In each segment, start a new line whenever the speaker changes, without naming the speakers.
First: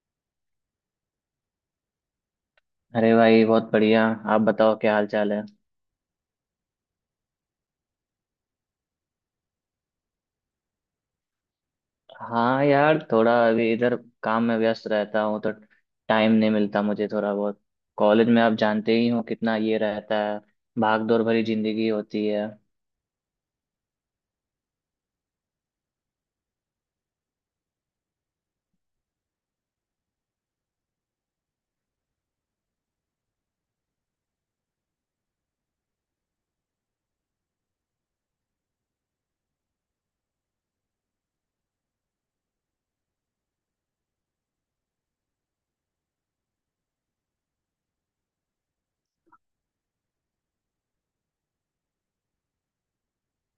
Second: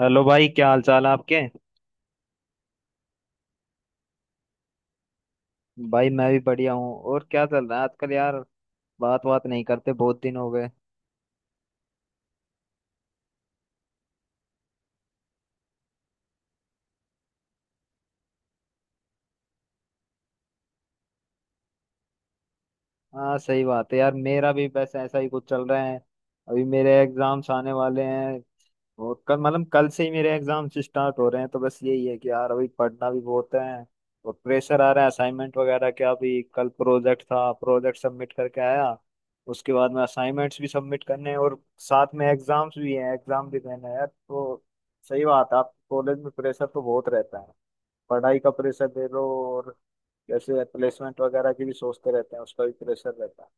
Hello भाई, क्या हाल चाल है आपके।
अरे भाई बहुत बढ़िया। आप बताओ क्या हाल चाल है।
भाई मैं भी बढ़िया हूँ। और क्या चल रहा है आजकल यार। बात बात नहीं करते, बहुत दिन हो गए।
हाँ यार थोड़ा अभी इधर काम में व्यस्त रहता हूँ तो टाइम नहीं मिलता मुझे थोड़ा बहुत। कॉलेज में आप जानते ही हो कितना ये रहता है। भाग दौड़ भरी जिंदगी होती है।
हाँ सही बात है यार, मेरा भी बस ऐसा ही कुछ चल रहा है। अभी मेरे एग्जाम्स आने वाले हैं। और कल, मतलब कल से ही मेरे एग्जाम्स स्टार्ट हो रहे हैं, तो बस यही है कि यार अभी पढ़ना भी बहुत है। और प्रेशर आ रहा है असाइनमेंट वगैरह का। अभी कल प्रोजेक्ट था, प्रोजेक्ट सबमिट करके आया। उसके बाद में असाइनमेंट्स भी सबमिट करने हैं, और साथ में एग्जाम्स भी हैं, एग्जाम भी देना है यार। तो सही बात है, आप कॉलेज में प्रेशर तो बहुत रहता है। पढ़ाई का प्रेशर दे लो। और जैसे प्लेसमेंट वगैरह की भी सोचते रहते हैं, उसका भी प्रेशर रहता है।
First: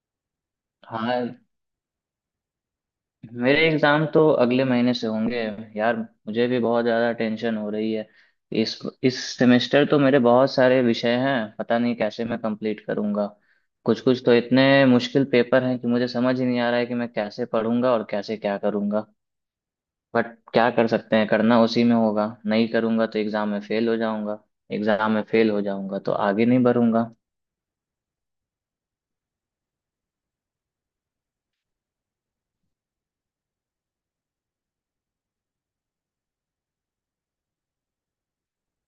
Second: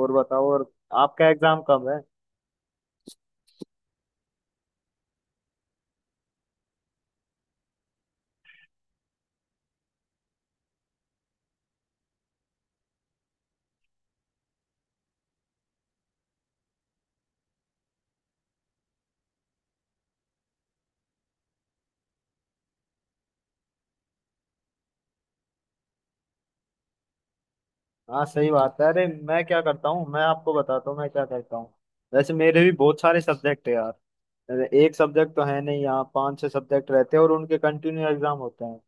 और बताओ और।
हाँ।
आपका एग्जाम कब है।
मेरे एग्जाम तो अगले महीने से होंगे यार। मुझे भी बहुत ज़्यादा टेंशन हो रही है। इस सेमेस्टर तो मेरे बहुत सारे विषय हैं, पता नहीं कैसे मैं कंप्लीट करूँगा। कुछ कुछ तो इतने मुश्किल पेपर हैं कि मुझे समझ ही नहीं आ रहा है कि मैं कैसे पढ़ूंगा और कैसे क्या करूँगा। बट क्या कर सकते हैं, करना उसी में होगा, नहीं करूँगा तो एग्ज़ाम में फेल हो जाऊँगा। एग्ज़ाम में फेल हो जाऊँगा तो आगे नहीं बढ़ूँगा।
हाँ सही बात है। अरे मैं क्या करता हूँ, मैं आपको बताता हूँ मैं क्या करता हूँ। वैसे मेरे भी बहुत सारे सब्जेक्ट है यार। एक सब्जेक्ट तो है नहीं, यहाँ पांच छह सब्जेक्ट रहते हैं और उनके कंटिन्यू एग्जाम होते हैं।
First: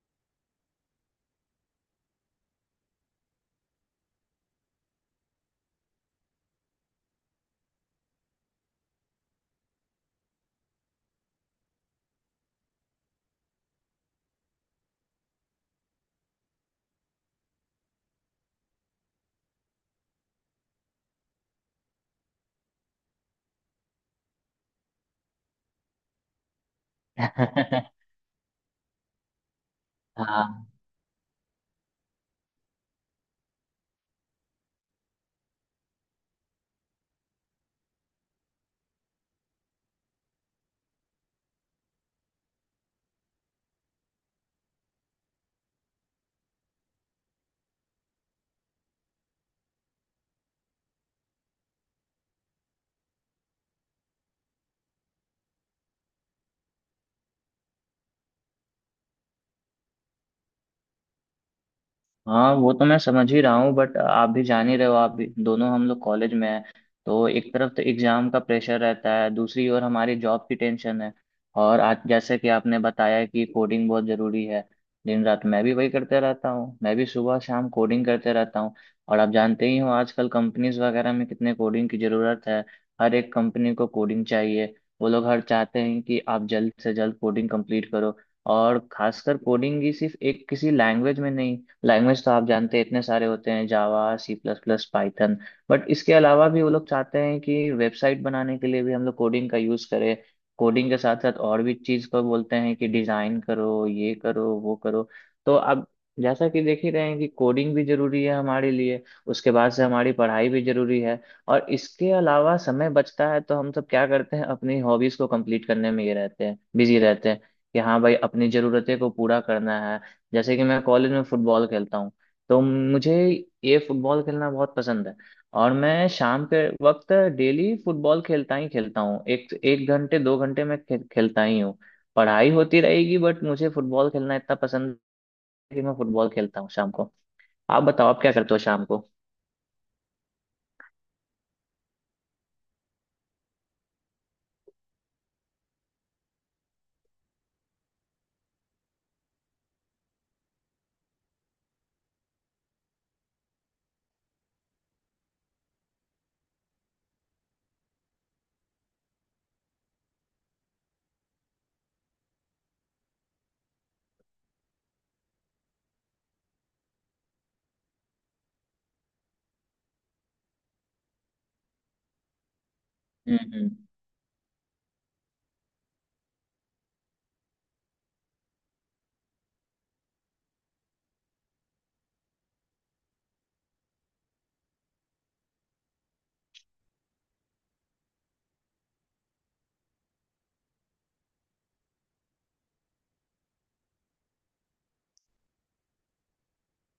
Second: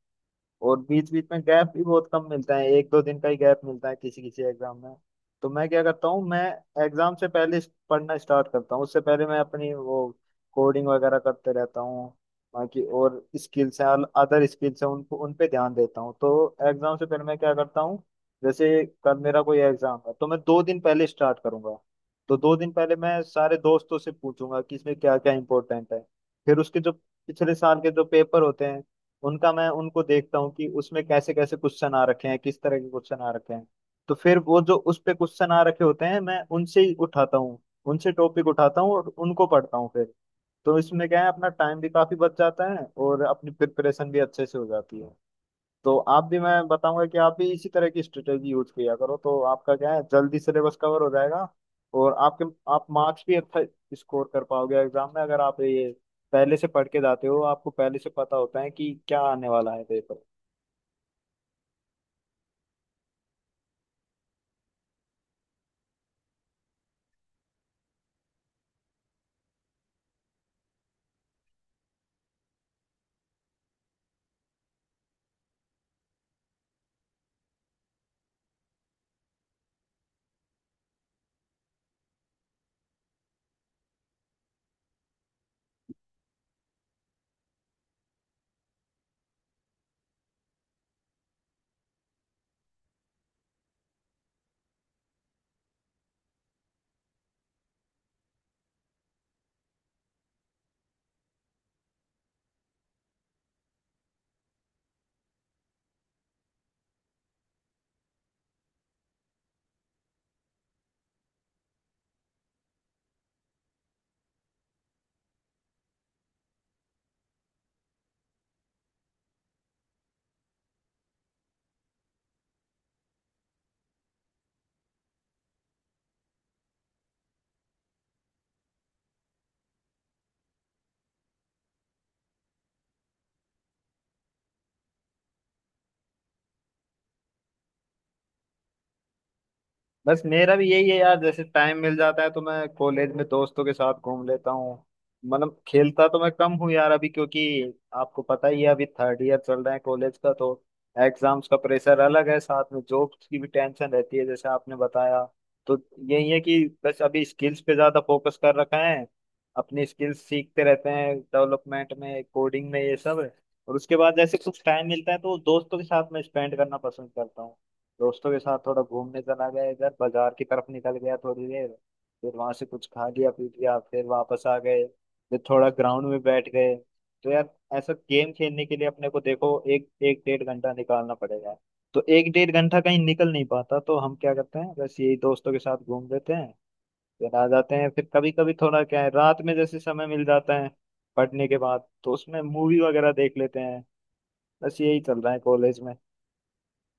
और बीच बीच में गैप भी बहुत कम मिलता है, एक दो दिन का ही गैप मिलता है किसी किसी एग्जाम में। तो मैं क्या करता हूँ, मैं एग्जाम से पहले पढ़ना स्टार्ट करता हूँ। उससे पहले मैं अपनी वो कोडिंग वगैरह करते रहता हूँ। बाकी और स्किल्स हैं, अदर स्किल्स हैं, उनको उन पे ध्यान देता हूँ। तो एग्जाम से पहले मैं क्या करता हूँ, जैसे कल मेरा कोई एग्जाम है तो मैं दो दिन पहले स्टार्ट करूंगा। तो दो दिन पहले मैं सारे दोस्तों से पूछूंगा कि इसमें क्या क्या इंपॉर्टेंट है। फिर उसके जो पिछले साल के जो पेपर होते हैं, उनका मैं उनको देखता हूँ कि
हाँ।
उसमें कैसे कैसे क्वेश्चन आ रखे हैं, किस तरह के क्वेश्चन आ रखे हैं। तो फिर वो जो उस पे क्वेश्चन आ रखे होते हैं, मैं उनसे ही उठाता हूँ, उनसे टॉपिक उठाता हूँ और उनको पढ़ता हूँ फिर। तो इसमें क्या है, अपना टाइम भी काफी बच जाता है और अपनी प्रिपरेशन भी अच्छे से हो जाती है। तो आप भी, मैं बताऊंगा कि आप भी इसी तरह की स्ट्रेटेजी यूज किया करो, तो आपका क्या है, जल्दी सिलेबस कवर हो जाएगा। और आपके, आप मार्क्स भी अच्छा स्कोर कर पाओगे एग्जाम में, अगर आप ये पहले से पढ़ के जाते हो, आपको पहले से पता होता है कि क्या आने वाला है पेपर।
हाँ वो तो मैं समझ ही रहा हूँ, बट आप भी जान ही रहे हो, आप भी दोनों हम लोग कॉलेज में हैं। तो एक तरफ तो एग्जाम का प्रेशर रहता है, दूसरी ओर हमारी जॉब की टेंशन है। और आज जैसे कि आपने बताया कि कोडिंग बहुत जरूरी है। दिन रात मैं भी वही करते रहता हूँ, मैं भी सुबह शाम कोडिंग करते रहता हूँ। और आप जानते ही हो आजकल कंपनीज वगैरह में कितने कोडिंग की जरूरत है। हर एक कंपनी को कोडिंग चाहिए। वो लोग हर चाहते हैं कि आप जल्द से जल्द कोडिंग कंप्लीट करो। और खासकर कोडिंग ही सिर्फ एक किसी लैंग्वेज में नहीं, लैंग्वेज तो आप जानते हैं इतने सारे होते हैं, Java, C plus plus, Python. But इसके अलावा भी वो लोग चाहते हैं कि वेबसाइट बनाने के लिए भी हम लोग कोडिंग का यूज़ करें। कोडिंग के साथ साथ और भी चीज़ को बोलते हैं कि डिज़ाइन करो, ये करो वो करो। तो अब जैसा कि देख ही रहे हैं कि कोडिंग भी ज़रूरी है हमारे लिए। उसके बाद से हमारी पढ़ाई भी ज़रूरी है। और इसके अलावा समय बचता है तो हम सब क्या करते हैं, अपनी हॉबीज़ को कंप्लीट करने में ये रहते हैं, बिजी रहते हैं। कि हाँ भाई अपनी ज़रूरतें को पूरा करना है। जैसे कि मैं कॉलेज में फुटबॉल खेलता हूँ। तो मुझे ये फुटबॉल खेलना बहुत पसंद है। और मैं शाम के वक्त डेली फुटबॉल खेलता ही खेलता हूँ, एक एक घंटे 2 घंटे मैं खेलता ही हूँ। पढ़ाई होती रहेगी बट मुझे फुटबॉल खेलना इतना पसंद है कि मैं फुटबॉल खेलता हूँ शाम को। आप बताओ आप क्या करते हो शाम को।
बस मेरा भी यही है यार, जैसे टाइम मिल जाता है तो मैं कॉलेज में दोस्तों के साथ घूम लेता हूँ। मतलब खेलता तो मैं कम हूँ यार अभी, क्योंकि आपको पता ही है अभी थर्ड ईयर चल रहा है कॉलेज का, तो एग्जाम्स का प्रेशर अलग है, साथ में जॉब की भी टेंशन रहती है जैसे आपने बताया। तो यही है कि बस अभी स्किल्स पे ज्यादा फोकस कर रखा है। अपनी स्किल्स सीखते रहते हैं, डेवलपमेंट में, कोडिंग में, ये सब। और उसके बाद जैसे कुछ टाइम मिलता है तो दोस्तों के साथ मैं स्पेंड करना पसंद करता हूँ। दोस्तों के साथ थोड़ा घूमने चला गया, इधर बाजार की तरफ निकल गया थोड़ी देर। फिर वहां से कुछ खा लिया पी
हम्म।
लिया, फिर वापस आ गए। फिर थोड़ा ग्राउंड में बैठ गए। तो यार ऐसा गेम खेलने के लिए अपने को देखो एक एक डेढ़ घंटा निकालना पड़ेगा। तो एक डेढ़ घंटा कहीं निकल नहीं पाता, तो हम क्या करते हैं, बस यही दोस्तों के साथ घूम लेते हैं, फिर आ जाते हैं। फिर कभी कभी थोड़ा क्या है, रात में जैसे समय मिल जाता है पढ़ने के बाद तो उसमें मूवी वगैरह देख लेते हैं। बस यही चल रहा है कॉलेज में।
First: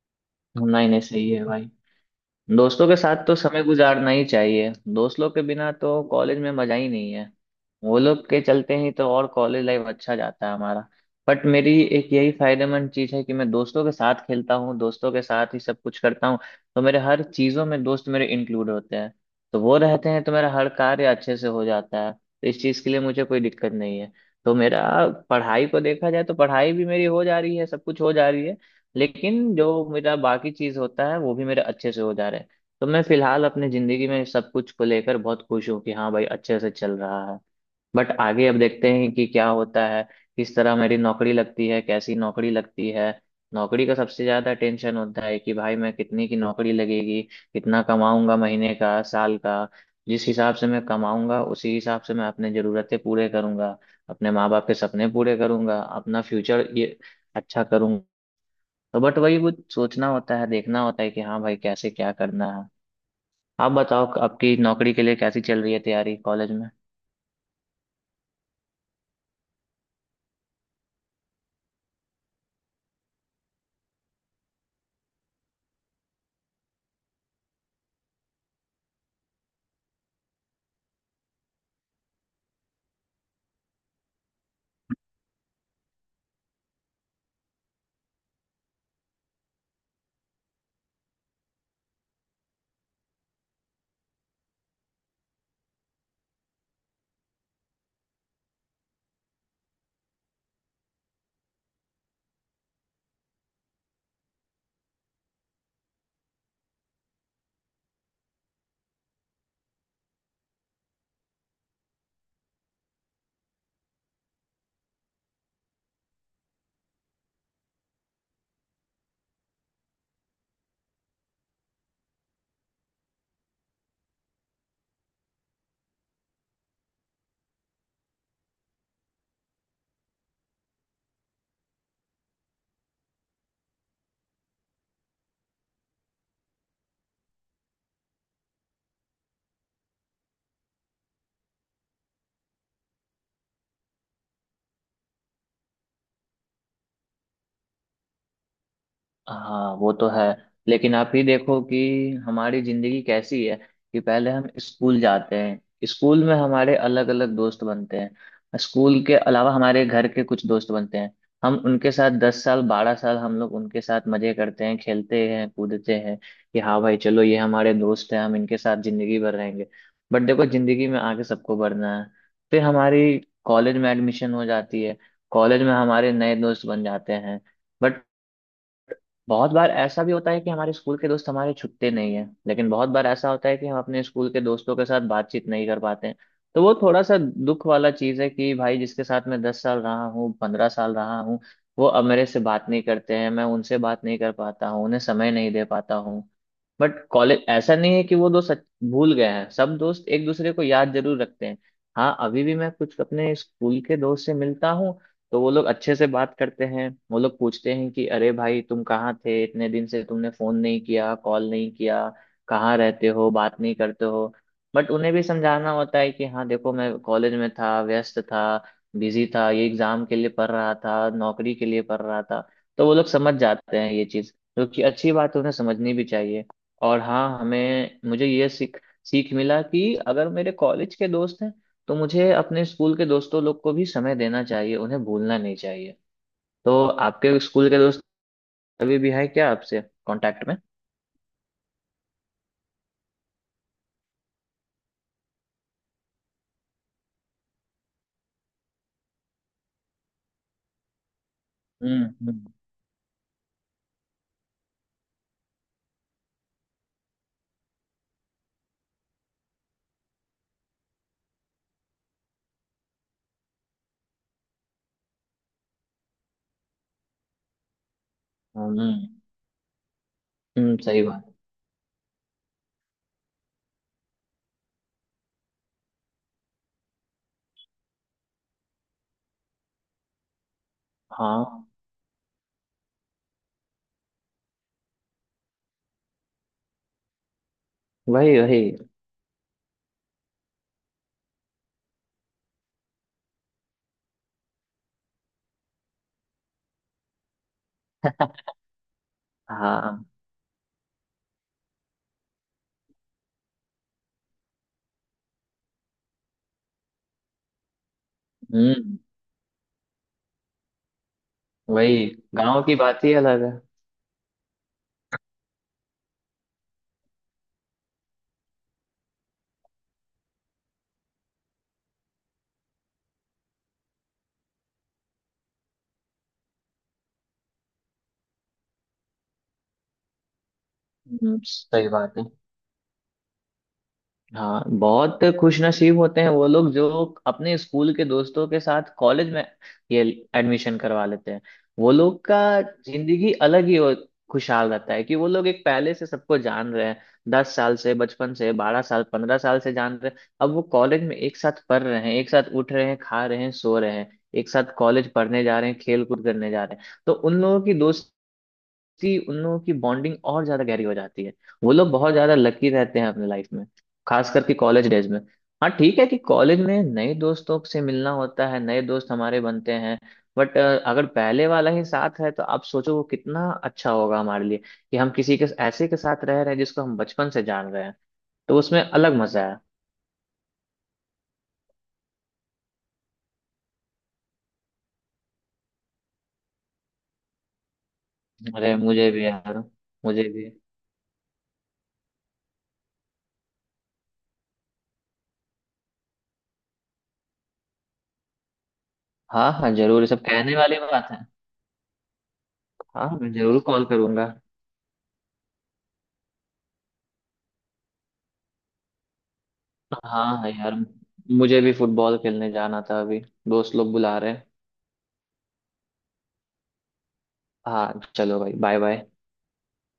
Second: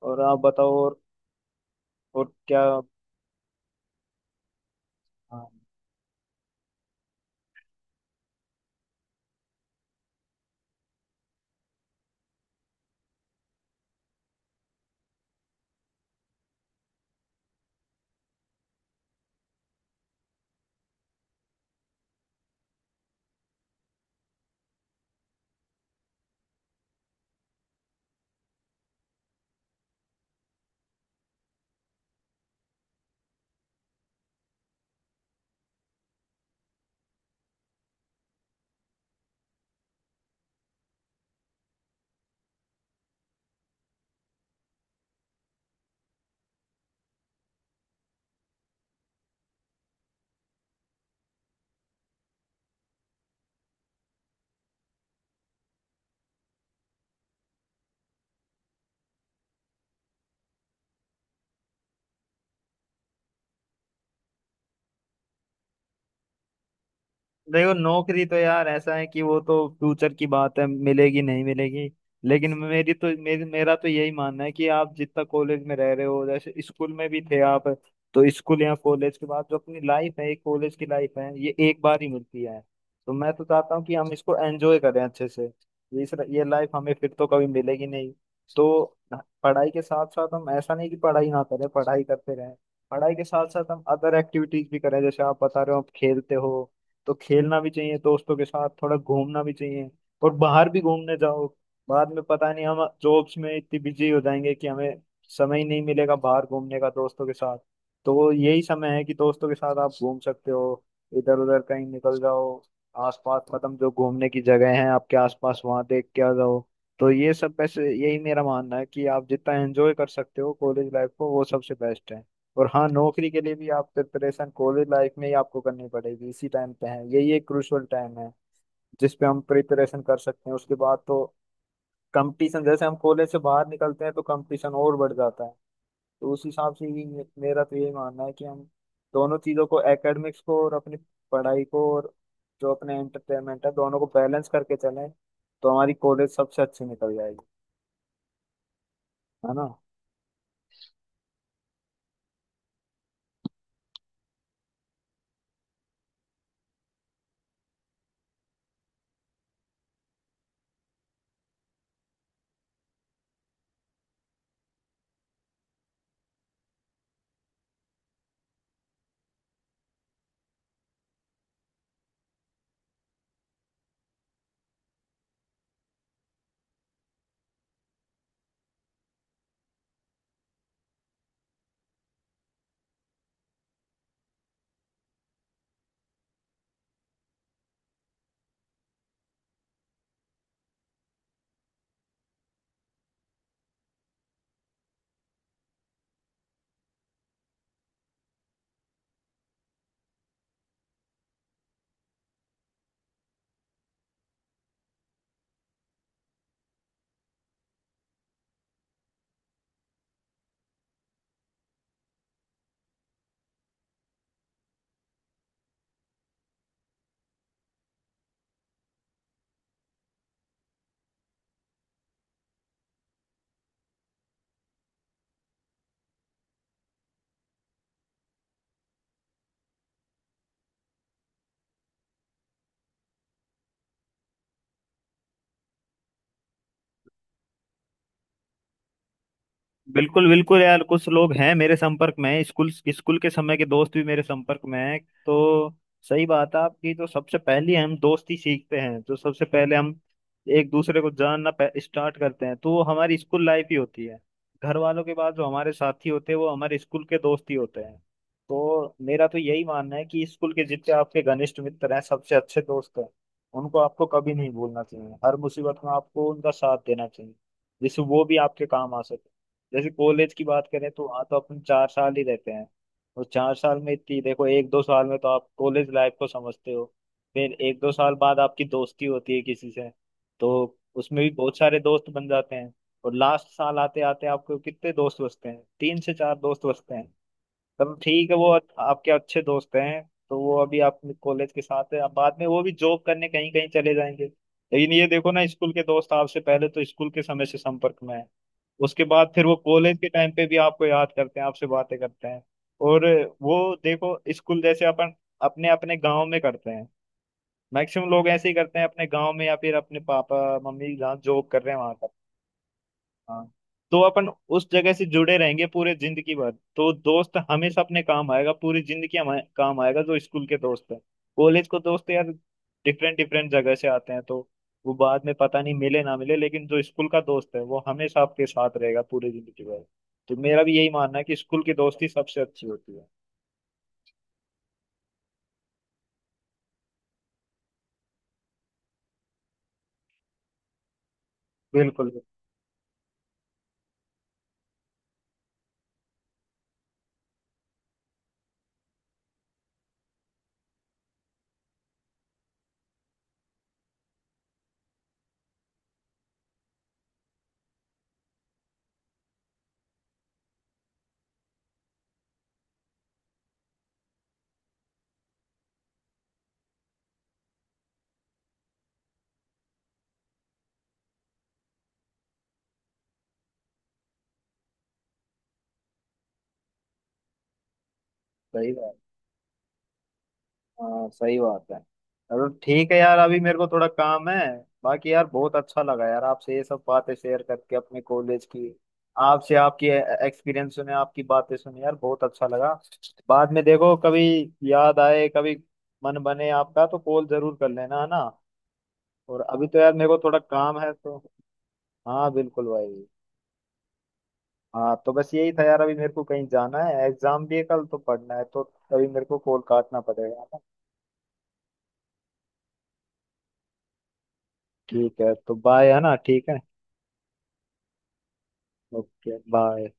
और आप
हम्म।
बताओ
नहीं नहीं सही है भाई।
और क्या।
दोस्तों के साथ तो समय गुजारना ही चाहिए, दोस्त लोग के
हाँ
बिना तो कॉलेज में मजा ही नहीं है। वो लोग के चलते ही तो और कॉलेज लाइफ अच्छा जाता है हमारा। बट मेरी एक यही फायदेमंद चीज है कि मैं दोस्तों के साथ खेलता हूँ, दोस्तों के साथ ही सब कुछ करता हूँ। तो मेरे हर चीजों में दोस्त मेरे इंक्लूड होते हैं। तो वो रहते हैं तो मेरा हर कार्य अच्छे से हो जाता है, तो इस चीज के लिए मुझे कोई दिक्कत नहीं है। तो मेरा पढ़ाई को देखा जाए तो पढ़ाई भी मेरी हो जा रही है, सब कुछ हो जा रही है। लेकिन जो मेरा बाकी चीज होता है वो भी मेरे अच्छे से हो जा रहे हैं। तो मैं फिलहाल अपनी जिंदगी में सब कुछ को लेकर बहुत खुश हूँ कि हाँ भाई अच्छे से चल रहा है। बट आगे अब देखते हैं कि क्या होता है, किस तरह मेरी नौकरी लगती है, कैसी नौकरी लगती है। नौकरी का सबसे ज्यादा टेंशन होता है कि भाई मैं कितनी की नौकरी लगेगी, कितना कमाऊंगा महीने का साल का। जिस हिसाब से मैं कमाऊंगा उसी हिसाब से मैं अपने जरूरतें पूरे करूंगा, अपने माँ बाप के सपने पूरे करूंगा, अपना फ्यूचर ये अच्छा करूंगा। तो बट वही वो सोचना होता है, देखना होता है कि हाँ भाई कैसे क्या करना है। आप बताओ आपकी नौकरी के लिए कैसी चल रही है तैयारी कॉलेज में।
देखो नौकरी तो यार ऐसा है कि वो तो फ्यूचर की बात है, मिलेगी नहीं मिलेगी। लेकिन मेरी तो मेरी मेरा तो यही मानना है कि आप जितना कॉलेज में रह रहे हो, जैसे स्कूल में भी थे आप, तो स्कूल या कॉलेज के बाद जो अपनी लाइफ है, कॉलेज की लाइफ है, ये एक बार ही मिलती है। तो मैं तो चाहता हूँ कि हम इसको एंजॉय करें अच्छे से। ये इस ये लाइफ हमें फिर तो कभी मिलेगी नहीं। तो पढ़ाई के साथ साथ हम ऐसा नहीं कि पढ़ाई ना करें, पढ़ाई करते रहें। पढ़ाई के साथ साथ हम अदर एक्टिविटीज भी करें, जैसे आप बता रहे हो आप खेलते हो। तो खेलना भी चाहिए, दोस्तों के साथ थोड़ा घूमना भी चाहिए। और बाहर भी घूमने जाओ। बाद में पता नहीं हम जॉब्स में इतनी बिजी हो जाएंगे कि हमें समय ही नहीं मिलेगा बाहर घूमने का दोस्तों के साथ। तो वो यही समय है कि दोस्तों के साथ आप घूम सकते हो, इधर उधर कहीं निकल जाओ, आसपास, मतलब जो घूमने की जगह है आपके आसपास, वहां देख के आ जाओ। तो ये सब, वैसे यही मेरा मानना है कि आप जितना एंजॉय कर सकते हो कॉलेज लाइफ को, वो सबसे बेस्ट है। और हाँ, नौकरी के लिए भी आप प्रिपरेशन कॉलेज लाइफ में ही आपको करनी पड़ेगी, इसी टाइम पे है, यही एक क्रूशियल टाइम है जिस पे हम प्रिपरेशन कर सकते हैं। उसके बाद तो कंपटीशन, जैसे हम कॉलेज से बाहर निकलते हैं तो कंपटीशन और बढ़ जाता है। तो उस हिसाब से ही मेरा तो यही मानना है कि हम दोनों चीज़ों को, एकेडमिक्स को और अपनी पढ़ाई को, और जो अपने एंटरटेनमेंट है, दोनों को बैलेंस करके चलें, तो हमारी कॉलेज सबसे अच्छी निकल जाएगी। है ना।
हाँ वो तो है। लेकिन आप ही देखो कि हमारी जिंदगी कैसी है। कि पहले हम स्कूल जाते हैं, स्कूल में हमारे अलग अलग दोस्त बनते हैं, स्कूल के अलावा हमारे घर के कुछ दोस्त बनते हैं। हम उनके साथ 10 साल 12 साल हम लोग उनके साथ मजे करते हैं, खेलते हैं, कूदते हैं। कि हाँ भाई चलो ये हमारे दोस्त हैं, हम इनके साथ जिंदगी भर रहेंगे। बट देखो जिंदगी में आगे सबको बढ़ना है। फिर हमारी कॉलेज में एडमिशन हो जाती है, कॉलेज में हमारे नए दोस्त बन जाते हैं। बहुत बार ऐसा भी होता है कि हमारे स्कूल के दोस्त हमारे छुट्टे नहीं है, लेकिन बहुत बार ऐसा होता है कि हम अपने स्कूल के दोस्तों के साथ बातचीत नहीं कर पाते हैं। तो वो थोड़ा सा दुख वाला चीज़ है कि भाई जिसके साथ मैं 10 साल रहा हूँ, 15 साल रहा हूँ, वो अब मेरे से बात नहीं करते हैं, मैं उनसे बात नहीं कर पाता हूँ, उन्हें समय नहीं दे पाता हूँ। बट कॉलेज ऐसा नहीं है कि वो दोस्त भूल गए हैं, सब दोस्त एक दूसरे को याद जरूर रखते हैं। हाँ अभी भी मैं कुछ अपने स्कूल के दोस्त से मिलता हूँ तो वो लोग अच्छे से बात करते हैं, वो लोग पूछते हैं कि अरे भाई तुम कहाँ थे, इतने दिन से तुमने फोन नहीं किया कॉल नहीं किया, कहाँ रहते हो बात नहीं करते हो। बट उन्हें भी समझाना होता है कि हाँ देखो मैं कॉलेज में था, व्यस्त था, बिजी था, ये एग्जाम के लिए पढ़ रहा था, नौकरी के लिए पढ़ रहा था। तो वो लोग समझ जाते हैं ये चीज़, जो कि अच्छी बात है, उन्हें समझनी भी चाहिए। और हाँ हमें मुझे ये सीख सीख मिला कि अगर मेरे कॉलेज के दोस्त हैं तो मुझे अपने स्कूल के दोस्तों लोग को भी समय देना चाहिए, उन्हें भूलना नहीं चाहिए। तो आपके स्कूल के दोस्त अभी भी हैं क्या आपसे
बिल्कुल
कांटेक्ट में।
बिल्कुल यार, कुछ लोग हैं मेरे संपर्क में, स्कूल स्कूल के समय के दोस्त भी मेरे संपर्क में हैं। तो सही बात है आपकी, तो सबसे पहले हम दोस्ती सीखते हैं तो सबसे पहले हम एक दूसरे को जानना
हम्म।
स्टार्ट करते
हम्म।
हैं, तो वो हमारी स्कूल लाइफ ही होती है। घर वालों के बाद जो हमारे साथी होते हैं वो हमारे स्कूल के दोस्त ही होते हैं। तो मेरा तो यही मानना है कि स्कूल के जितने आपके घनिष्ठ मित्र हैं, सबसे अच्छे दोस्त हैं, उनको आपको कभी नहीं भूलना चाहिए। हर मुसीबत में आपको उनका साथ देना चाहिए, जिससे वो भी आपके
हम्म।
काम आ सके। जैसे कॉलेज की बात करें
सही
तो वहाँ
बात।
तो अपन चार साल ही रहते हैं, और चार साल में इतनी, देखो एक दो साल में तो आप कॉलेज लाइफ को समझते हो, फिर एक दो साल बाद आपकी दोस्ती होती है किसी से, तो उसमें भी बहुत
हाँ।
सारे दोस्त बन जाते हैं। और लास्ट साल आते आते आपको कितने दोस्त बचते हैं, तीन से चार दोस्त बचते हैं, तब ठीक है,
वही
वो
वही।
आपके अच्छे दोस्त हैं। तो वो अभी आप कॉलेज के साथ है, अब बाद में वो भी जॉब करने कहीं कहीं चले जाएंगे, लेकिन ये देखो ना, स्कूल के दोस्त आपसे पहले तो स्कूल के समय से संपर्क में है, उसके बाद फिर वो कॉलेज
हाँ।
के टाइम पे भी आपको याद करते हैं, आपसे बातें करते हैं। और वो, देखो स्कूल जैसे अपन अपने अपने गांव में करते हैं, मैक्सिमम लोग ऐसे ही करते हैं
हम्म।
अपने गांव में, या फिर अपने पापा मम्मी जहाँ जॉब कर रहे हैं वहां।
वही गांव की बात ही अलग
हाँ।
है।
तो अपन उस जगह से जुड़े रहेंगे पूरे जिंदगी भर, तो दोस्त हमेशा अपने काम आएगा, पूरी जिंदगी हमारे काम आएगा, जो स्कूल के दोस्त है। कॉलेज को दोस्त यार डिफरेंट डिफरेंट जगह से आते हैं, तो वो बाद में पता नहीं मिले ना मिले, लेकिन जो स्कूल का दोस्त है वो हमेशा आपके साथ रहेगा पूरी जिंदगी भर। तो मेरा भी यही मानना है कि स्कूल की
सही
दोस्ती
बात है।
सबसे अच्छी होती है।
हाँ बहुत खुशनसीब होते हैं वो लोग जो अपने स्कूल के दोस्तों के साथ कॉलेज में ये एडमिशन करवा लेते हैं। वो
बिल्कुल
लोग का जिंदगी अलग ही खुशहाल रहता है कि वो लोग एक पहले से सबको जान रहे हैं। 10 साल से बचपन से, 12 साल 15 साल से जान रहे हैं, अब वो कॉलेज में एक साथ पढ़ रहे हैं, एक साथ उठ रहे हैं, खा रहे हैं, सो रहे हैं, एक साथ कॉलेज पढ़ने जा रहे हैं, खेल कूद करने जा रहे हैं, तो उन लोगों की दोस्ती कि उन लोगों की बॉन्डिंग और ज्यादा गहरी हो जाती है। वो लोग बहुत ज्यादा लकी रहते हैं अपने लाइफ में, खास करके कॉलेज डेज में। हाँ ठीक है कि कॉलेज में नए दोस्तों से मिलना होता है, नए दोस्त हमारे बनते हैं। बट अगर पहले वाला ही साथ है तो आप सोचो वो कितना अच्छा होगा हमारे लिए। कि हम किसी के ऐसे के साथ रह रहे हैं जिसको हम बचपन से जान रहे हैं, तो
सही
उसमें
बात।
अलग मजा है।
हाँ सही बात है। चलो ठीक है यार, अभी मेरे को थोड़ा काम है। बाकी यार बहुत अच्छा लगा यार आपसे ये सब बातें शेयर करके, अपने कॉलेज की,
अरे मुझे भी
आपसे,
यार।
आपकी
मुझे भी।
एक्सपीरियंस सुने, आपकी बातें सुने, यार बहुत अच्छा लगा। बाद में देखो कभी याद आए, कभी मन बने आपका तो कॉल जरूर कर लेना, है ना। और
हाँ
अभी
हाँ
तो यार
जरूर, ये
मेरे को
सब
थोड़ा
कहने वाली
काम है
बात
तो।
है।
हाँ बिल्कुल भाई।
हाँ मैं जरूर कॉल करूंगा।
हाँ तो बस यही था यार, अभी मेरे को कहीं जाना है, एग्जाम भी है कल तो पढ़ना है, तो अभी मेरे को कॉल काटना
हाँ
पड़ेगा, है
हाँ
ना।
यार। मुझे भी फुटबॉल खेलने जाना था अभी, दोस्त लोग बुला रहे हैं।
ठीक है तो बाय, है ना, ठीक है।
हाँ चलो भाई बाय बाय।
Okay bye.